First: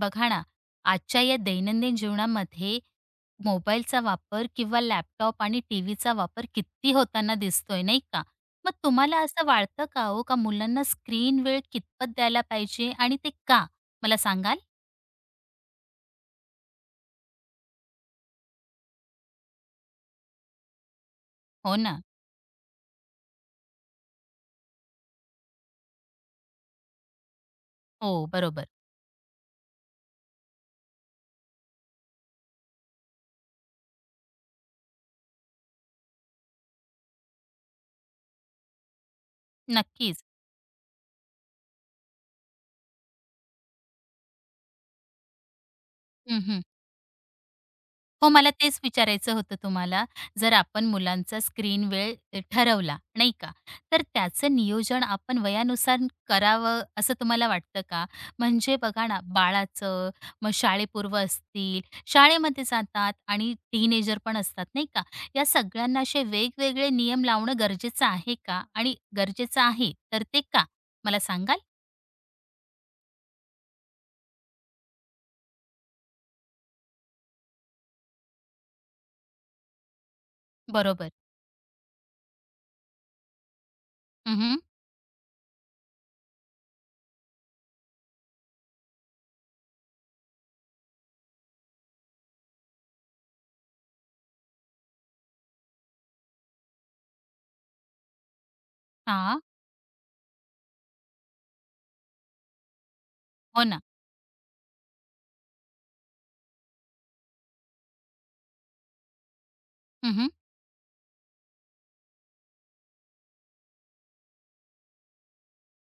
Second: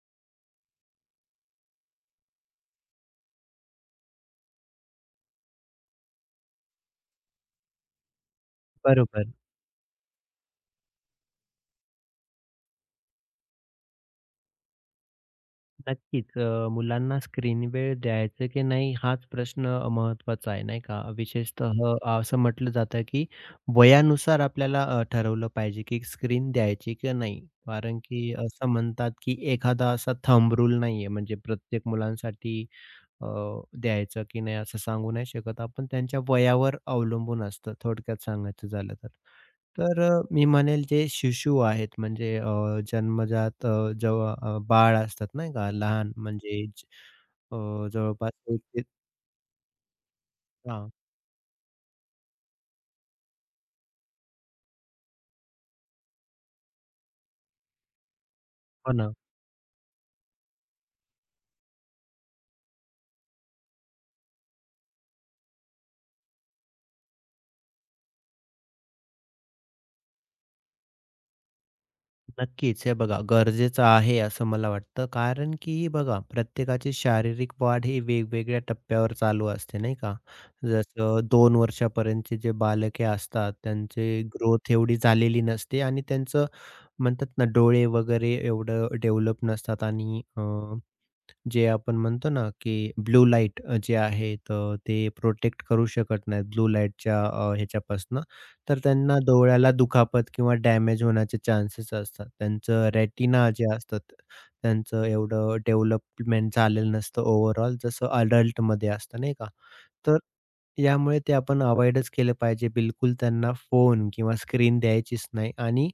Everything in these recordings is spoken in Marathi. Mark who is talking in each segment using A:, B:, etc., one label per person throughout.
A: बघा ना, आजच्या या दैनंदिन जीवनामध्ये मोबाईलचा वापर किंवा लॅपटॉप आणि टीव्हीचा वापर किती होताना दिसतोय, नाही का? मग तुम्हाला
B: बरोबर.
A: असं वाटतं का हो, का मुलांना स्क्रीन वेळ कितपत द्यायला पाहिजे आणि ते का? मला सांगाल?
B: नक्कीच. मुलांना स्क्रीन वेळ द्यायचं की नाही हाच प्रश्न महत्त्वाचा आहे, नाही का? विशेषतः
A: हो ना.
B: असं म्हटलं जातं की वयानुसार आपल्याला ठरवलं पाहिजे की स्क्रीन द्यायची की नाही. कारण
A: हो,
B: की
A: बरोबर.
B: असं म्हणतात की एखादा असा थंब रूल नाहीये म्हणजे प्रत्येक मुलांसाठी अ, द्यायचं की नाही असं सांगू नाही शकत आपण. त्यांच्या वयावर अवलंबून असतं थोडक्यात सांगायचं झालं तर. तर
A: नक्कीच.
B: मी म्हणेल जे शिशु आहेत म्हणजे जन्मजात जेव्हा बाळ असतात नाही का, लहान
A: हं,
B: म्हणजे
A: हो,
B: जवळपास
A: मला
B: एक
A: तेच
B: ते
A: विचारायचं होतं तुम्हाला. जर आपण
B: हां.
A: मुलांचा स्क्रीन वेळ ठरवला, नाही का? तर त्याचं नियोजन आपण वयानुसार करावं असं तुम्हाला वाटतं का? म्हणजे
B: हो
A: बघा
B: ना.
A: ना, बाळाचं, मग शाळेपूर्व असतील, शाळेमध्ये जातात आणि टीनेजर पण असतात, नाही का? या सगळ्यांना असे वेगवेगळे नियम लावणं गरजेचं आहे का? आणि गरजेचं आहे, तर ते का? मला सांगाल?
B: नक्कीच हे बघा गरजेचं आहे असं मला वाटतं, कारण की बघा प्रत्येकाची शारीरिक वाढ ही वेगवेगळ्या टप्प्यावर चालू असते नाही का.
A: बरोबर.
B: जसं 2 वर्षापर्यंतचे जे बालके असतात त्यांची
A: हं, हं.
B: ग्रोथ एवढी झालेली नसते आणि त्यांचं म्हणतात ना डोळे वगैरे एवढं डेव्हलप नसतात आणि जे आपण म्हणतो ना, की ब्लू लाईट जे आहे तर ते प्रोटेक्ट करू शकत नाहीत ब्लू लाईटच्या ह्याच्यापासनं. तर त्यांना डोळ्याला दुखापत किंवा डॅमेज होण्याचे चान्सेस असतात. त्यांचं रेटिना
A: हो
B: जे
A: ना.
B: असतात, त्यांचं एवढं डेव्हलपमेंट झालेलं नसतं ओव्हरऑल जसं अडल्टमध्ये असतं नाही का? तर
A: हं,
B: यामुळे ते आपण अव्हॉइडच केलं पाहिजे. बिलकुल त्यांना फोन किंवा स्क्रीन द्यायचीच नाही आणि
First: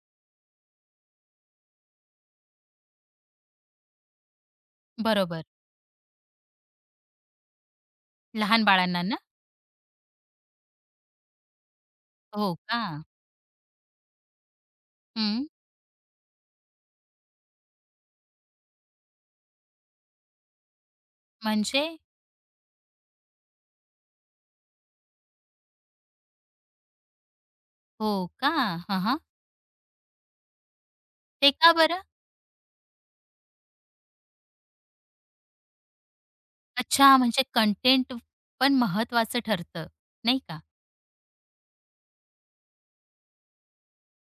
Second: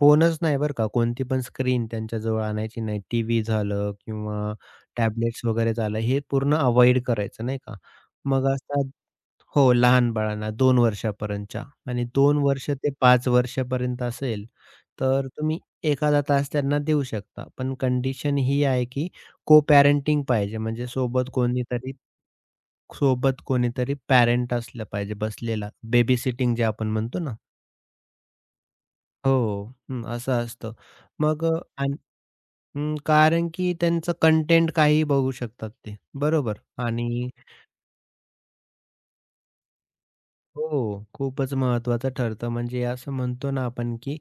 B: फोनच नाही बरं का, कोणती पण स्क्रीन त्यांच्याजवळ आणायची नाही. टीव्ही झालं किंवा
A: बरोबर.
B: टॅब्लेट्स वगैरे झालं, हे पूर्ण अव्हॉइड करायचं नाही का. मग
A: लहान
B: असतात.
A: बाळांना ना?
B: हो, लहान बाळांना 2 वर्षापर्यंतच्या आणि 2
A: हो
B: वर्ष
A: का?
B: ते 5 वर्षापर्यंत असेल, तर
A: हं.
B: तुम्ही एखादा तास त्यांना देऊ शकता. पण कंडिशन ही आहे, की को-पॅरेंटिंग पाहिजे. म्हणजे सोबत
A: म्हणजे?
B: कोणीतरी सोबत कोणीतरी पॅरेंट असलं पाहिजे बसलेला. बेबी सिटिंग जे आपण म्हणतो ना.
A: हो का? हां, हां.
B: हो, हं, असं असतं. मग
A: ते का बरं?
B: हं, कारण की त्यांचं कंटेंट काहीही बघू शकतात ते. बरोबर.
A: अच्छा,
B: आणि
A: म्हणजे कंटेंट पण महत्त्वाचं ठरतं, नाही का?
B: हो, खूपच महत्त्वाचं ठरतं. म्हणजे असं म्हणतो ना आपण की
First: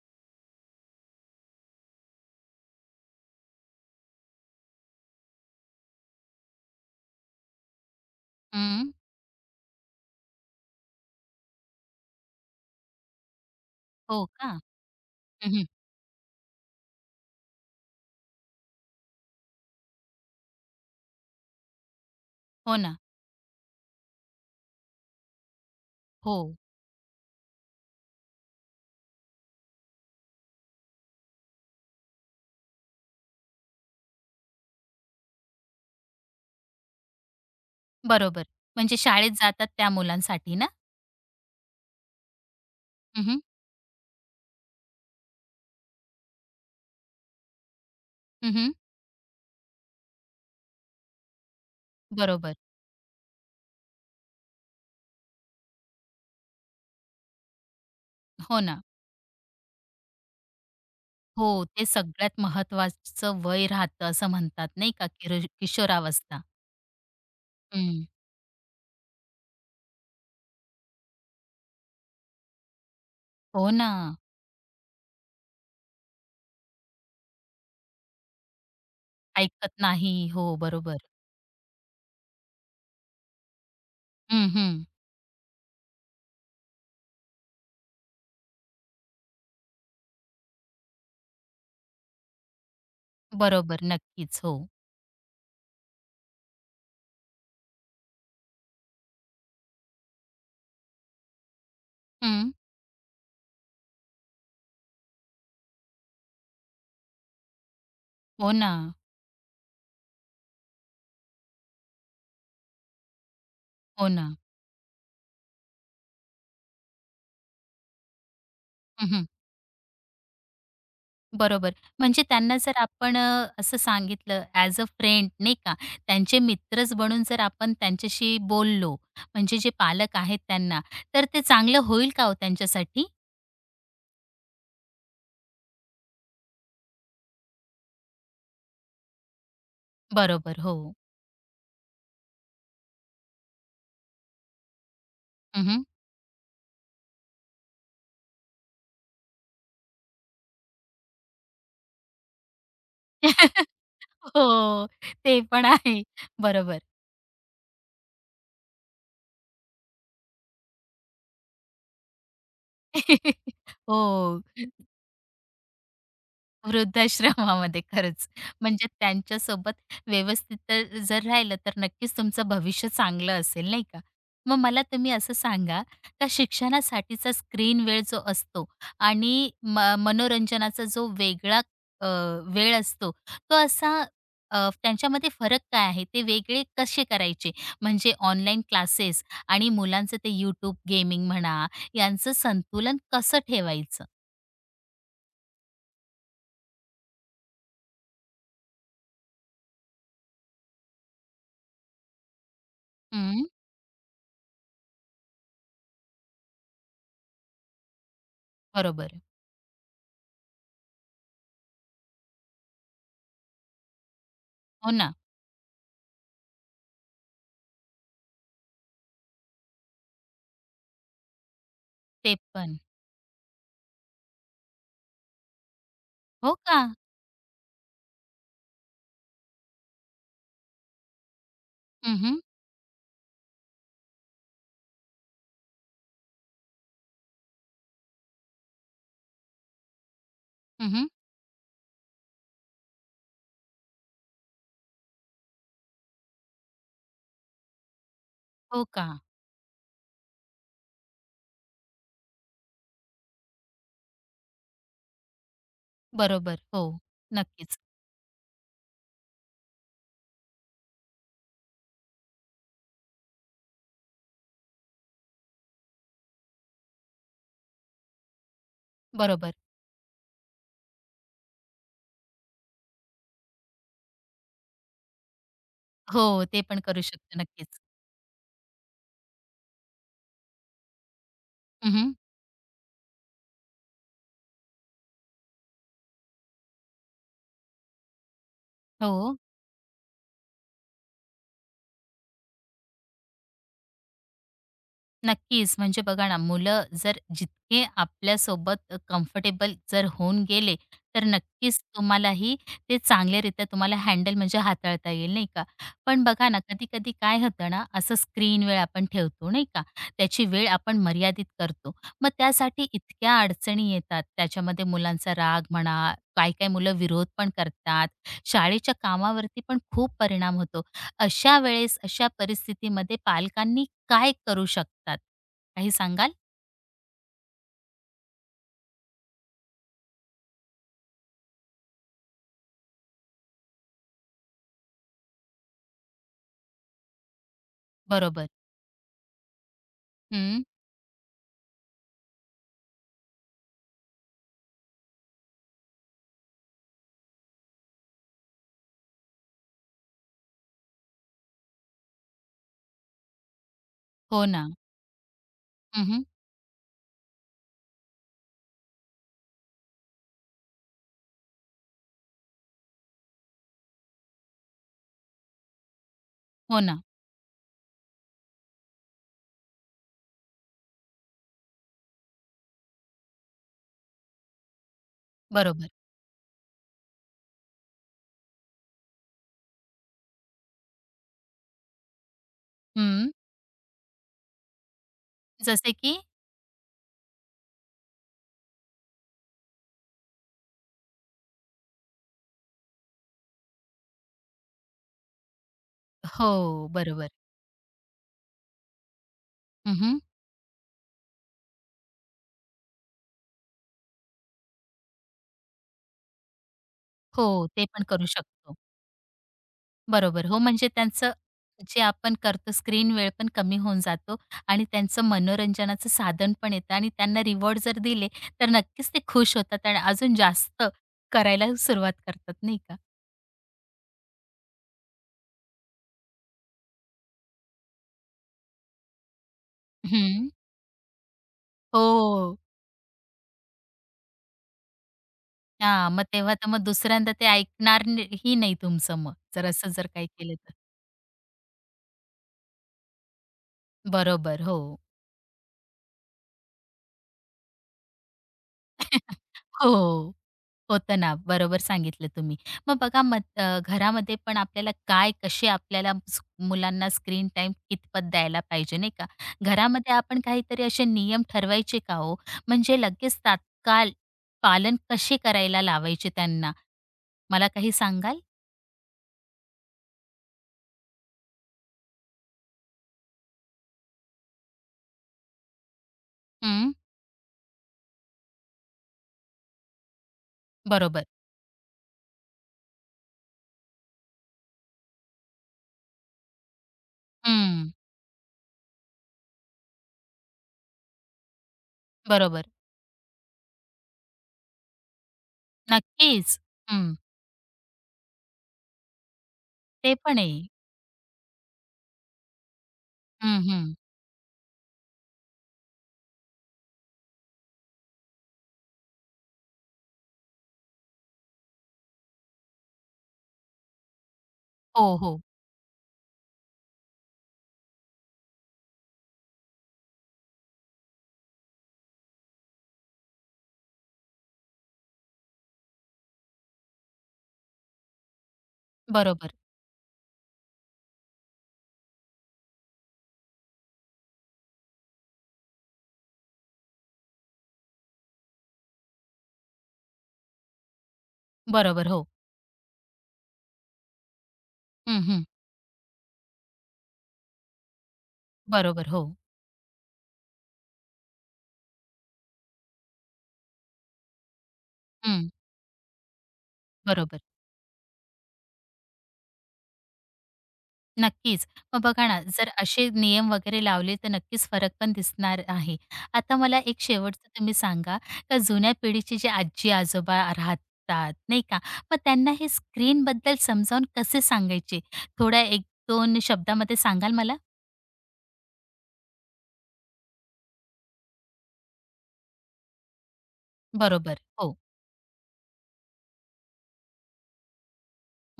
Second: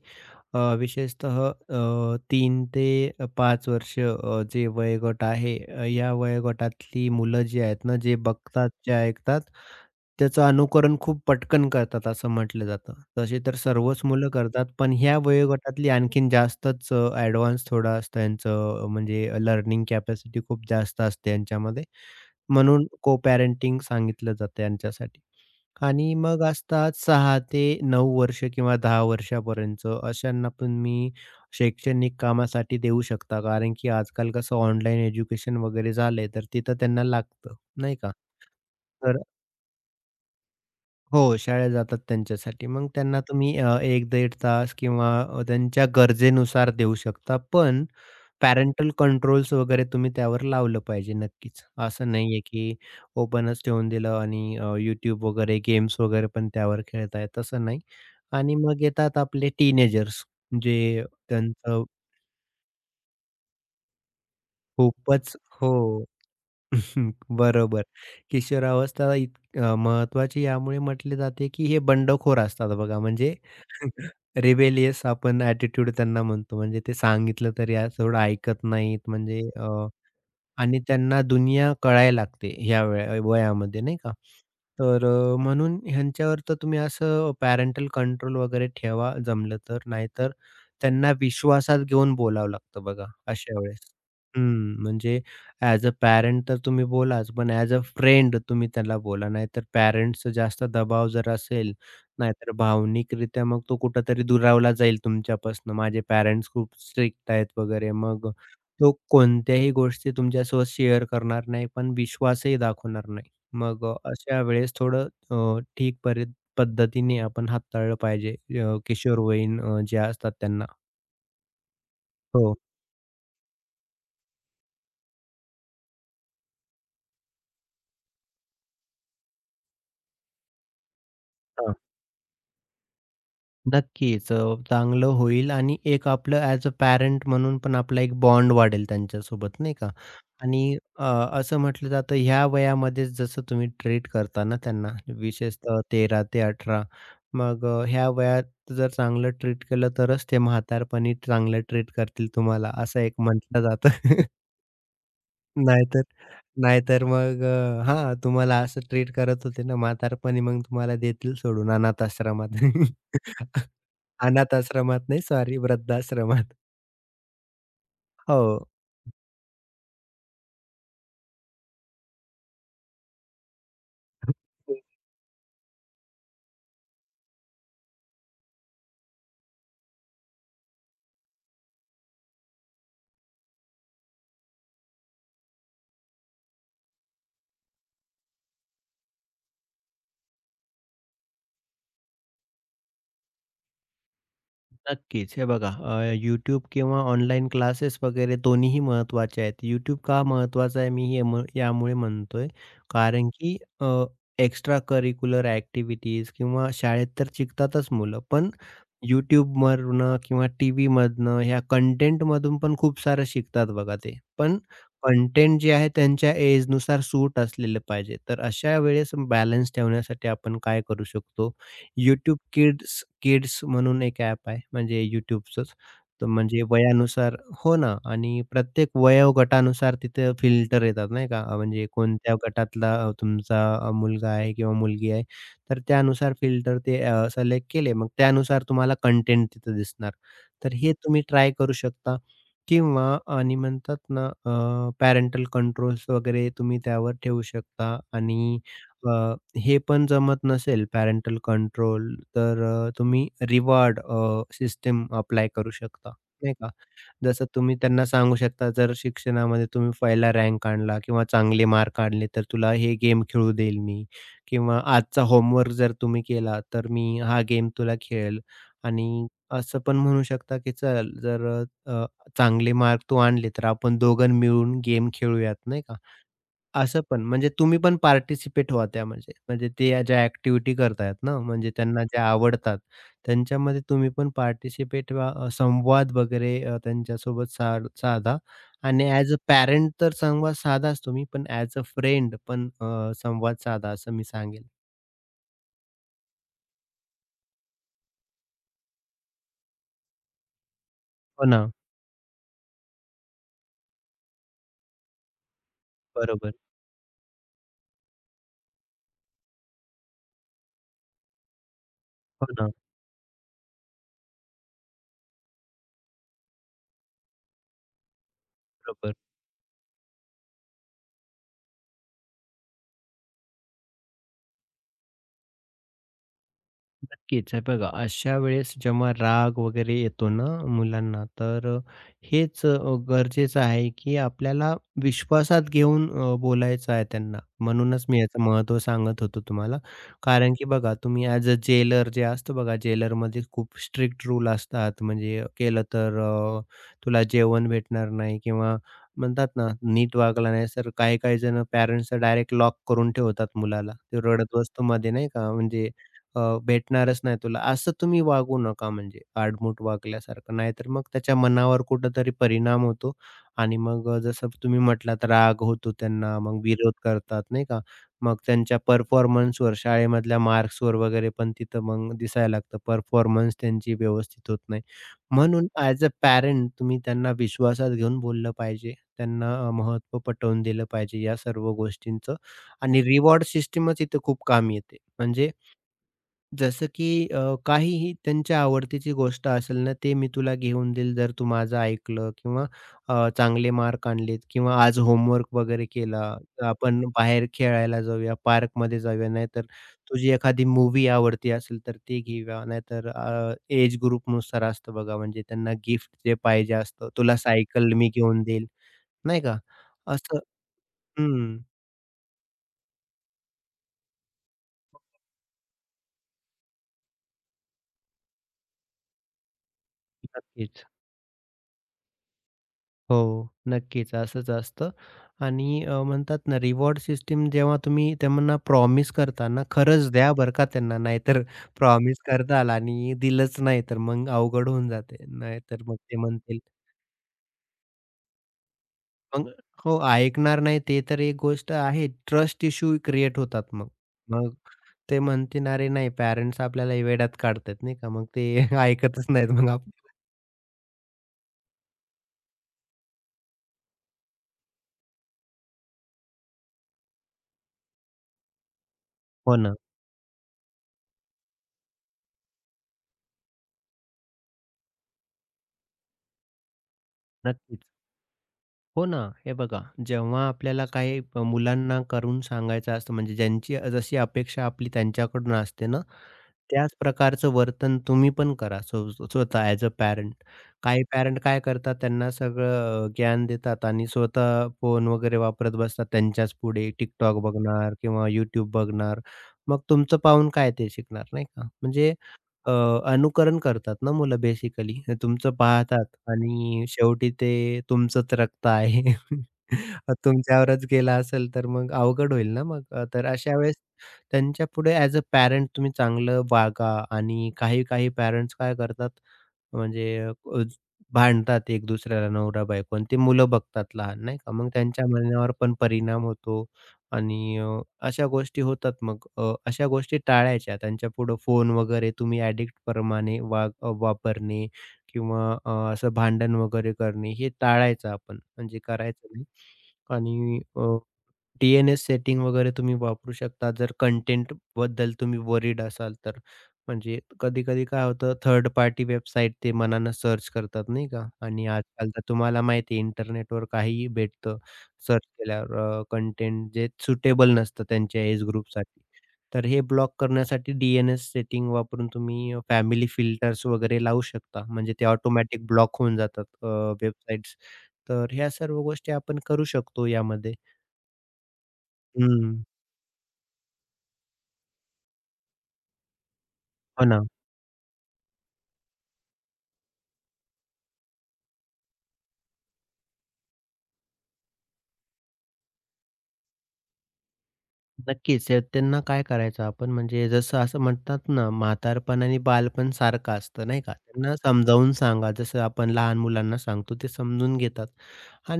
B: विशेषतः 3 ते 5 वर्ष जे वयोगट आहे, या वयोगटातली मुलं जी आहेत ना, जे बघतात,
A: हं.
B: जे ऐकतात, त्याचं अनुकरण खूप पटकन करतात असं म्हटलं जातं. तसे तर सर्वच
A: हो
B: मुलं
A: का?
B: करतात, पण ह्या
A: हं,
B: वयोगटातली आणखीन जास्तच ॲडव्हान्स थोडं असतं यांचं, म्हणजे लर्निंग कॅपॅसिटी खूप जास्त असते यांच्यामध्ये.
A: हो
B: म्हणून
A: ना.
B: को पॅरेंटिंग सांगितलं जातं यांच्यासाठी. आणि
A: हो,
B: मग असतात 6 ते 9 वर्ष किंवा 10 वर्षापर्यंत, अशांना तुम्ही शैक्षणिक कामासाठी देऊ शकता. कारण की आजकाल कसं ऑनलाईन एज्युकेशन वगैरे झालंय, तर तिथं त्यांना लागतं, नाही का?
A: बरोबर. म्हणजे
B: तर
A: शाळेत जातात त्या मुलांसाठी ना?
B: हो, शाळेत जातात त्यांच्यासाठी. मग त्यांना
A: हं, हं.
B: तुम्ही 1-1.5 तास किंवा त्यांच्या गरजेनुसार देऊ शकता. पण पॅरेंटल कंट्रोल्स वगैरे तुम्ही त्यावर लावलं पाहिजे नक्कीच. असं नाहीये
A: बरोबर.
B: की ओपनच ठेवून दिलं आणि YouTube वगैरे गेम्स वगैरे पण त्यावर खेळतायत तसं नाही. आणि
A: हो ना.
B: मग येतात आपले टीनेजर्स, जे
A: हो,
B: त्यांचं
A: ते सगळ्यात महत्त्वाचं वय राहतं असं म्हणतात, नाही का?
B: खूपच.
A: किरो
B: हो.
A: किशोरावस्था.
B: बरोबर.
A: हं.
B: किशोरावस्था महत्त्वाची यामुळे म्हटले जाते, की हे बंडखोर असतात बघा, म्हणजे
A: हो ना.
B: रिबेलियस आपण ॲटिट्यूड त्यांना म्हणतो. म्हणजे ते सांगितलं तरी थोडं ऐकत नाहीत म्हणजे
A: ऐकत नाही. हो,
B: आणि
A: बरोबर.
B: त्यांना दुनिया कळायला लागते ह्या वयामध्ये नाही का?
A: हं, हं.
B: तर म्हणून ह्यांच्यावर तर तुम्ही असं पॅरेंटल कंट्रोल वगैरे ठेवा जमलं तर. नाहीतर त्यांना विश्वासात घेऊन बोलावं लागतं बघा अशा वेळेस.
A: बरोबर. नक्कीच. हो.
B: हं, म्हणजे ॲज अ पॅरेंट तर तुम्ही बोलाच, पण ॲज अ फ्रेंड तुम्ही त्याला बोला. नाहीतर पॅरेंट्सचा जास्त दबाव जर असेल,
A: हं.
B: नाहीतर भावनिकरित्या मग तो कुठेतरी दुरावला जाईल तुमच्यापासून. माझे पॅरेंट्स खूप स्ट्रिक्ट आहेत वगैरे. मग
A: हो ना.
B: तो कोणत्याही गोष्टी तुमच्यासोबत शेअर करणार नाही, पण विश्वासही दाखवणार नाही. मग
A: हो ना.
B: अशा वेळेस थोडं ठीक परी पद्धतीने आपण हाताळलं पाहिजे किशोरवयीन जे असतात त्यांना.
A: बरोबर. म्हणजे त्यांना
B: हो.
A: जर आपण असं सांगितलं ॲज अ फ्रेंड नाही का, त्यांचे मित्रच बनून जर आपण त्यांच्याशी बोललो, म्हणजे जे पालक आहेत त्यांना, तर ते चांगलं होईल का हो त्यांच्यासाठी?
B: नक्कीच. चांगलं होईल आणि एक आपलं ॲज अ पॅरेंट म्हणून पण आपला एक बॉन्ड वाढेल त्यांच्यासोबत नाही का?
A: बरोबर, हो.
B: आणि असं म्हटलं जातं ह्या वयामध्येच जसं तुम्ही ट्रीट करता ना त्यांना, विशेषतः
A: हं,
B: 13 ते 18. मग ह्या वयात जर चांगलं ट्रीट केलं तरच ते म्हातारपणी चांगलं ट्रीट करतील तुम्हाला, असं एक म्हटलं जातं.
A: हो, ते पण आहे.
B: नाहीतर
A: बरोबर.
B: नाहीतर मग हां, तुम्हाला असं ट्रीट करत होते ना म्हातारपणी, मग तुम्हाला देतील सोडून अनाथ आश्रमात.
A: हो.
B: अनाथ आश्रमात नाही, सॉरी वृद्धाश्रमात.
A: वृद्धाश्रमामध्ये खरंच.
B: हो.
A: म्हणजे त्यांच्यासोबत व्यवस्थित जर राहिलं तर नक्कीच तुमचं भविष्य चांगलं असेल, नाही का? मग मला तुम्ही असं सांगा का शिक्षणासाठीचा स्क्रीन वेळ जो असतो आणि मनोरंजनाचा जो वेगळा अ, वेळ असतो, तो असा त्यांच्यामध्ये फरक काय आहे? ते वेगळे कसे करायचे? म्हणजे ऑनलाईन क्लासेस आणि मुलांचं ते YouTube गेमिंग म्हणा, यांचं संतुलन कसं ठेवायचं?
B: नक्कीच. हे बघा, YouTube किंवा ऑनलाईन क्लासेस वगैरे दोन्हीही महत्त्वाचे आहेत. YouTube का महत्त्वाचा आहे मी हे यामुळे म्हणतोय, कारण
A: हं,
B: की एक्स्ट्रा करिक्युलर ॲक्टिव्हिटीज किंवा शाळेत तर शिकतातच मुलं, पण
A: बरोबर.
B: YouTubeवरनं किंवा टीव्हीमधनं ह्या कंटेंटमधून पण खूप सारं शिकतात बघा ते. पण
A: हो ना.
B: कंटेंट जे आहे त्यांच्या एजनुसार सूट असलेलं पाहिजे. तर अशा वेळेस बॅलन्स ठेवण्यासाठी आपण काय करू शकतो?
A: ते
B: YouTube
A: पण.
B: Kids Kids म्हणून एक ॲप आहे, म्हणजे YouTubeचंच. तर
A: हो
B: म्हणजे
A: का?
B: वयानुसार, हो ना, आणि प्रत्येक वयोगटानुसार तिथे फिल्टर येतात नाही का, म्हणजे
A: हं,
B: कोणत्या
A: हं.
B: गटातला तुमचा मुलगा आहे किंवा मुलगी आहे. तर त्यानुसार फिल्टर ते सिलेक्ट केले, मग त्यानुसार तुम्हाला कंटेंट तिथे दिसणार. तर हे तुम्ही ट्राय करू शकता किंवा, आणि म्हणतात ना, पॅरेंटल कंट्रोल्स वगैरे तुम्ही त्यावर ठेवू शकता. आणि
A: हो का?
B: हे पण जमत नसेल पॅरेंटल कंट्रोल, तर तुम्ही रिवॉर्ड सिस्टम अप्लाय करू शकता, नाही
A: बरोबर.
B: का.
A: हो.
B: जसं तुम्ही
A: नक्कीच.
B: त्यांना सांगू शकता, जर शिक्षणामध्ये तुम्ही पहिला रँक आणला किंवा चांगले मार्क आणले, तर तुला हे गेम खेळू देईल मी, किंवा आजचा होमवर्क जर तुम्ही केला, तर मी हा गेम तुला खेळेल. आणि
A: बरोबर.
B: असं पण म्हणू शकता, की चल जर अ, चांगले मार्क तू आणले, तर आपण दोघं मिळून गेम खेळूयात, नाही का.
A: हो, ते पण करू
B: असं पण,
A: शकतो.
B: म्हणजे
A: नक्कीच.
B: तुम्ही पण पार्टिसिपेट व्हा त्यामध्ये. म्हणजे म्हणजे ते या ज्या ॲक्टिव्हिटी करतायत ना, म्हणजे त्यांना
A: हं,
B: ज्या आवडतात, त्यांच्यामध्ये तुम्ही पण पार्टिसिपेट व्हा. संवाद वगैरे त्यांच्यासोबत साधा. आणि ॲज
A: हो.
B: अ पॅरेंट तर संवाद साधाच तुम्ही, पण ॲज अ फ्रेंड पण संवाद साधा असं मी सांगेल.
A: नक्कीच. म्हणजे बघा ना, मुलं जर जितके आपल्यासोबत कम्फर्टेबल जर होऊन गेले, तर
B: हो ना.
A: नक्कीच तुम्हालाही ते चांगल्यारीत्या तुम्हाला हँडल म्हणजे हाताळता येईल, नाही का? पण बघा
B: बरोबर.
A: ना, कधी-कधी काय होतं ना, असं स्क्रीन वेळ आपण ठेवतो, नाही का? त्याची वेळ आपण मर्यादित करतो. मग
B: हो ना.
A: त्यासाठी इतक्या अडचणी येतात. त्याच्यामध्ये मुलांचा राग म्हणा, काही-काही मुलं विरोध पण करतात. शाळेच्या
B: बरोबर.
A: कामावरती पण खूप परिणाम होतो. अशा वेळेस, अशा परिस्थितीमध्ये पालकांनी काय करू शकतात? काही सांगाल?
B: नक्कीच. हे बघा, अशा वेळेस जेव्हा राग वगैरे येतो ना मुलांना, तर हेच गरजेचं आहे, की आपल्याला विश्वासात घेऊन बोलायचं आहे त्यांना. म्हणूनच मी याचं
A: बरोबर.
B: महत्त्व सांगत होतो तुम्हाला. कारण
A: हं.
B: की बघा, तुम्ही ॲज अ जेलर जे असतो बघा, जेलरमध्ये खूप स्ट्रिक्ट रूल असतात. म्हणजे केलं तर तुला जेवण भेटणार नाही, किंवा म्हणतात ना, नीट वागला नाही तर काही-काही जण पॅरेंट्स डायरेक्ट लॉक करून ठेवतात मुलाला. ते
A: हो
B: रडत
A: ना.
B: बसतो मध्ये नाही का, म्हणजे
A: हं,
B: अ, भेटणारच नाही तुला, असं तुम्ही वागू नका म्हणजे आडमुठ वागल्यासारखं. नाहीतर मग त्याच्या मनावर कुठेतरी परिणाम होतो. आणि मग जसं तुम्ही म्हटलात राग होतो त्यांना, मग
A: हो
B: विरोध
A: ना.
B: करतात नाही का? मग त्यांच्या परफॉर्मन्सवर, शाळेमधल्या मार्क्सवर वगैरे पण तिथं मग दिसायला लागतं. परफॉर्मन्स त्यांची व्यवस्थित होत नाही. म्हणून
A: बरोबर.
B: ॲज अ पॅरेंट तुम्ही त्यांना विश्वासात घेऊन बोललं पाहिजे. त्यांना महत्त्व पटवून दिलं पाहिजे या सर्व गोष्टींचं. आणि
A: हं.
B: रिवॉर्ड सिस्टमच इथे खूप कामी येते. म्हणजे
A: जसे की
B: जसं की काहीही त्यांच्या आवडतीची गोष्ट असेल ना, ते मी तुला घेऊन देईल जर तू माझं ऐकलं, किंवा चांगले मार्क आणलेत किंवा आज होमवर्क वगैरे केला, तर
A: हो,
B: आपण
A: बरोबर.
B: बाहेर खेळायला जाऊया, पार्कमध्ये जाऊया. नाहीतर
A: हं,
B: तुझी एखादी मूव्ही आवडती असेल तर ती घेऊया. नाहीतर एज ग्रुपनुसार असतं बघा, म्हणजे त्यांना गिफ्ट जे पाहिजे असतं, तुला
A: हो, ते
B: सायकल
A: पण
B: मी
A: करू
B: घेऊन देईल,
A: शकतो.
B: नाही का? असं.
A: बरोबर. हो, म्हणजे त्यांचं
B: हं,
A: जे आपण करतो स्क्रीन वेळ पण कमी होऊन जातो आणि त्यांचं मनोरंजनाचं साधन पण येतं आणि त्यांना रिवॉर्ड जर दिले, तर नक्कीच ते खुश होतात आणि अजून जास्त
B: नक्कीच.
A: करायला सुरुवात करतात, नाही का?
B: हो, नक्कीच असंच असतं. आणि म्हणतात ना, रिवॉर्ड सिस्टम जेव्हा तुम्ही त्यांना प्रॉमिस करता ना, खरंच द्या
A: हं.
B: बरं का त्यांना, नाहीतर प्रॉमिस
A: हो.
B: करताल आणि दिलंच नाही तर मग अवघड होऊन जाते. नाहीतर मग
A: हां,
B: ते
A: मग तेव्हा
B: म्हणतील.
A: तर मग दुसऱ्यांदा ते ऐकणार न ही नाही तुमचं मग,
B: मग
A: जर असं
B: हो,
A: जर काही केलं
B: ऐकणार
A: तर.
B: नाही ते तर एक गोष्ट आहे. ट्रस्ट इश्यू क्रिएट होतात मग. मग
A: बरोबर, हो.
B: ते म्हणतील, "अरे नाही, पॅरेंट्स आपल्याला वेड्यात काढतायत," नाही का? मग ते ऐकतच नाहीत मग
A: हो.
B: आपलं.
A: होतं ना, बरोबर सांगितलं तुम्ही. मग बघा मग घरामध्ये पण आपल्याला काय, कसे आपल्याला मुलांना स्क्रीन टाइम कितपत द्यायला पाहिजे, नाही का?
B: हो ना,
A: घरामध्ये आपण काहीतरी असे नियम ठरवायचे का हो? म्हणजे लगेच तात्काळ पालन कसे करायला लावायचे त्यांना? मला
B: नक्कीच.
A: काही सांगाल?
B: हो ना. हे बघा, जेव्हा आपल्याला काही मुलांना करून सांगायचं असतं, म्हणजे ज्यांची जशी अपेक्षा आपली त्यांच्याकडून असते ना, त्याच
A: हं,
B: प्रकारचं वर्तन तुम्ही पण करा स्वतः ॲज अ पॅरेंट. काही
A: बरोबर.
B: पॅरेंट काय करतात, त्यांना सगळं ज्ञान देतात आणि स्वतः फोन वगैरे वापरत बसतात त्यांच्याच पुढे, TikTok
A: हं,
B: बघणार किंवा YouTube बघणार. मग तुमचं पाहून काय ते शिकणार नाही का? म्हणजे
A: बरोबर.
B: अ, अनुकरण करतात ना मुलं बेसिकली. हे तुमचं पाहतात
A: नक्कीच.
B: आणि
A: हं,
B: शेवटी ते तुमचंच रक्त आहे.
A: ते पण आहे.
B: तुमच्यावरच गेला असेल तर मग अवघड होईल ना मग. तर अशा
A: हं,
B: वेळेस
A: हं.
B: त्यांच्यापुढे ॲज अ पॅरंट तुम्ही चांगलं वागा. आणि काही पॅरेंट्स काय करतात, म्हणजे भांडतात एक दुसऱ्याला नवरा बायको, आणि ते मुलं बघतात लहान नाही का. मग त्यांच्या
A: हो, हो.
B: मनावर पण परिणाम होतो. आणि अशा गोष्टी होतात मग. अशा गोष्टी टाळायच्या. त्यांच्यापुढं फोन वगैरे तुम्ही ॲडिक्टप्रमाणे वापरणे किंवा असं भांडण वगैरे करणे, हे टाळायचं आपण, म्हणजे करायचं नाही.
A: बरोबर.
B: आणि डी-एन-एस सेटिंग वगैरे तुम्ही वापरू शकता जर कंटेंटबद्दल तुम्ही वरीड असाल तर. म्हणजे कधी-कधी काय होतं, थर्ड पार्टी वेबसाईट ते मनानं सर्च करतात नाही का, आणि
A: बरोबर,
B: आजकाल तर
A: हो.
B: तुम्हाला माहिती आहे इंटरनेटवर काहीही भेटतं.
A: हं,
B: सर्च
A: हं.
B: केल्यावर कंटेंट जे सुटेबल नसतं त्यांच्या एज ग्रुपसाठी.
A: बरोबर, हो.
B: तर हे ब्लॉक करण्यासाठी डी एन सेटिंग वापरून तुम्ही फॅमिली फिल्टर्स वगैरे लावू शकता. म्हणजे ते
A: हं.
B: ऑटोमॅटिक ब्लॉक होऊन जातात
A: बरोबर.
B: वेबसाईट्स. तर ह्या सर्व गोष्टी आपण करू शकतो यामध्ये.
A: नक्कीच. मग बघा ना,
B: हं.
A: जर असे नियम वगैरे लावले तर नक्कीच फरक पण दिसणार आहे. आता मला एक
B: हो ना.
A: शेवटचं तुम्ही सांगा, का जुन्या पिढीचे जे आजी-आजोबा राहतात, नाही का, मग त्यांना हे स्क्रीनबद्दल समजावून कसे सांगायचे? थोड्या 1-2 शब्दामध्ये सांगाल मला?
B: नक्कीच. त्यांना काय करायचं आपण, म्हणजे जसं असं म्हणतात ना, म्हातारपण आणि बालपण सारखं असतं नाही का? त्यांना
A: बरोबर. हो.
B: समजावून सांगा. जसं आपण लहान मुलांना सांगतो ते समजून घेतात.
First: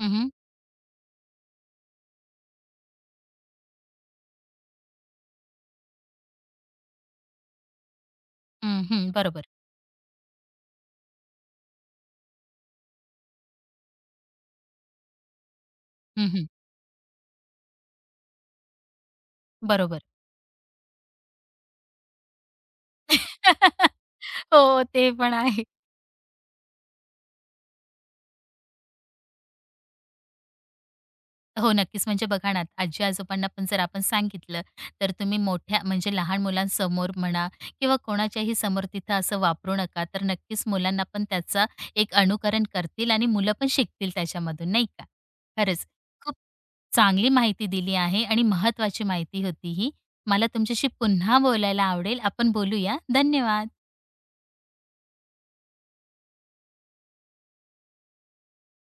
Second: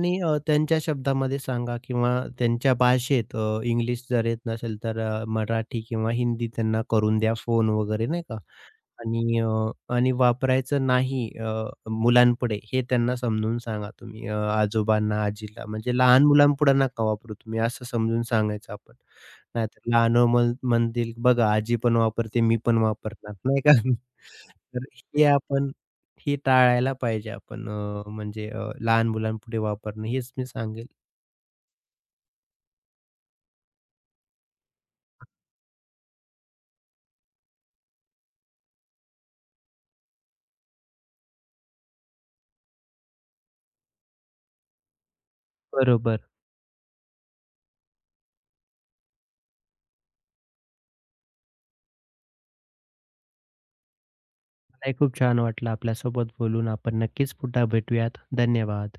A: हं, हं.
B: त्यांच्या शब्दामध्ये सांगा किंवा त्यांच्या भाषेत, इंग्लिश जर येत नसेल तर मराठी किंवा हिंदी त्यांना करून द्या फोन वगैरे नाही का?
A: हं, हं.
B: आणि
A: बरोबर.
B: आणि वापरायचं नाही मुलांपुढे, हे त्यांना समजून सांगा तुम्ही, आजोबांना, आजीला, म्हणजे लहान
A: हं, हं.
B: मुलांपुढे नका वापरू तुम्ही, असं समजून सांगायचं आपण. नाहीतर
A: बरोबर.
B: लहानं म्हणतील, "बघा आजी पण वापरते, मी पण वापरणार." नाही का?
A: हो,
B: तर
A: ते
B: हे
A: पण आहे.
B: आपण ही टाळायला पाहिजे आपण, म्हणजे लहान मुलांपुढे वापरणं हेच मी सांगेल.
A: हो, नक्कीच. म्हणजे बघा ना, आजी-आजोबांना पण जर आपण सांगितलं, तर तुम्ही मोठ्या म्हणजे लहान मुलांसमोर म्हणा किंवा कोणाच्याही समोर तिथं असं वापरू नका. तर नक्कीच मुलांना पण त्याचा एक अनुकरण करतील आणि मुलं पण शिकतील त्याच्यामधून, नाही का? खरंच
B: बरोबर.
A: खूप चांगली माहिती दिली आहे आणि महत्त्वाची माहिती होती ही. मला तुमच्याशी पुन्हा बोलायला आवडेल. आपण बोलूया. धन्यवाद.
B: मलाही खूप छान वाटलं आपल्यासोबत बोलून. आपण नक्कीच पुन्हा भेटूयात. धन्यवाद.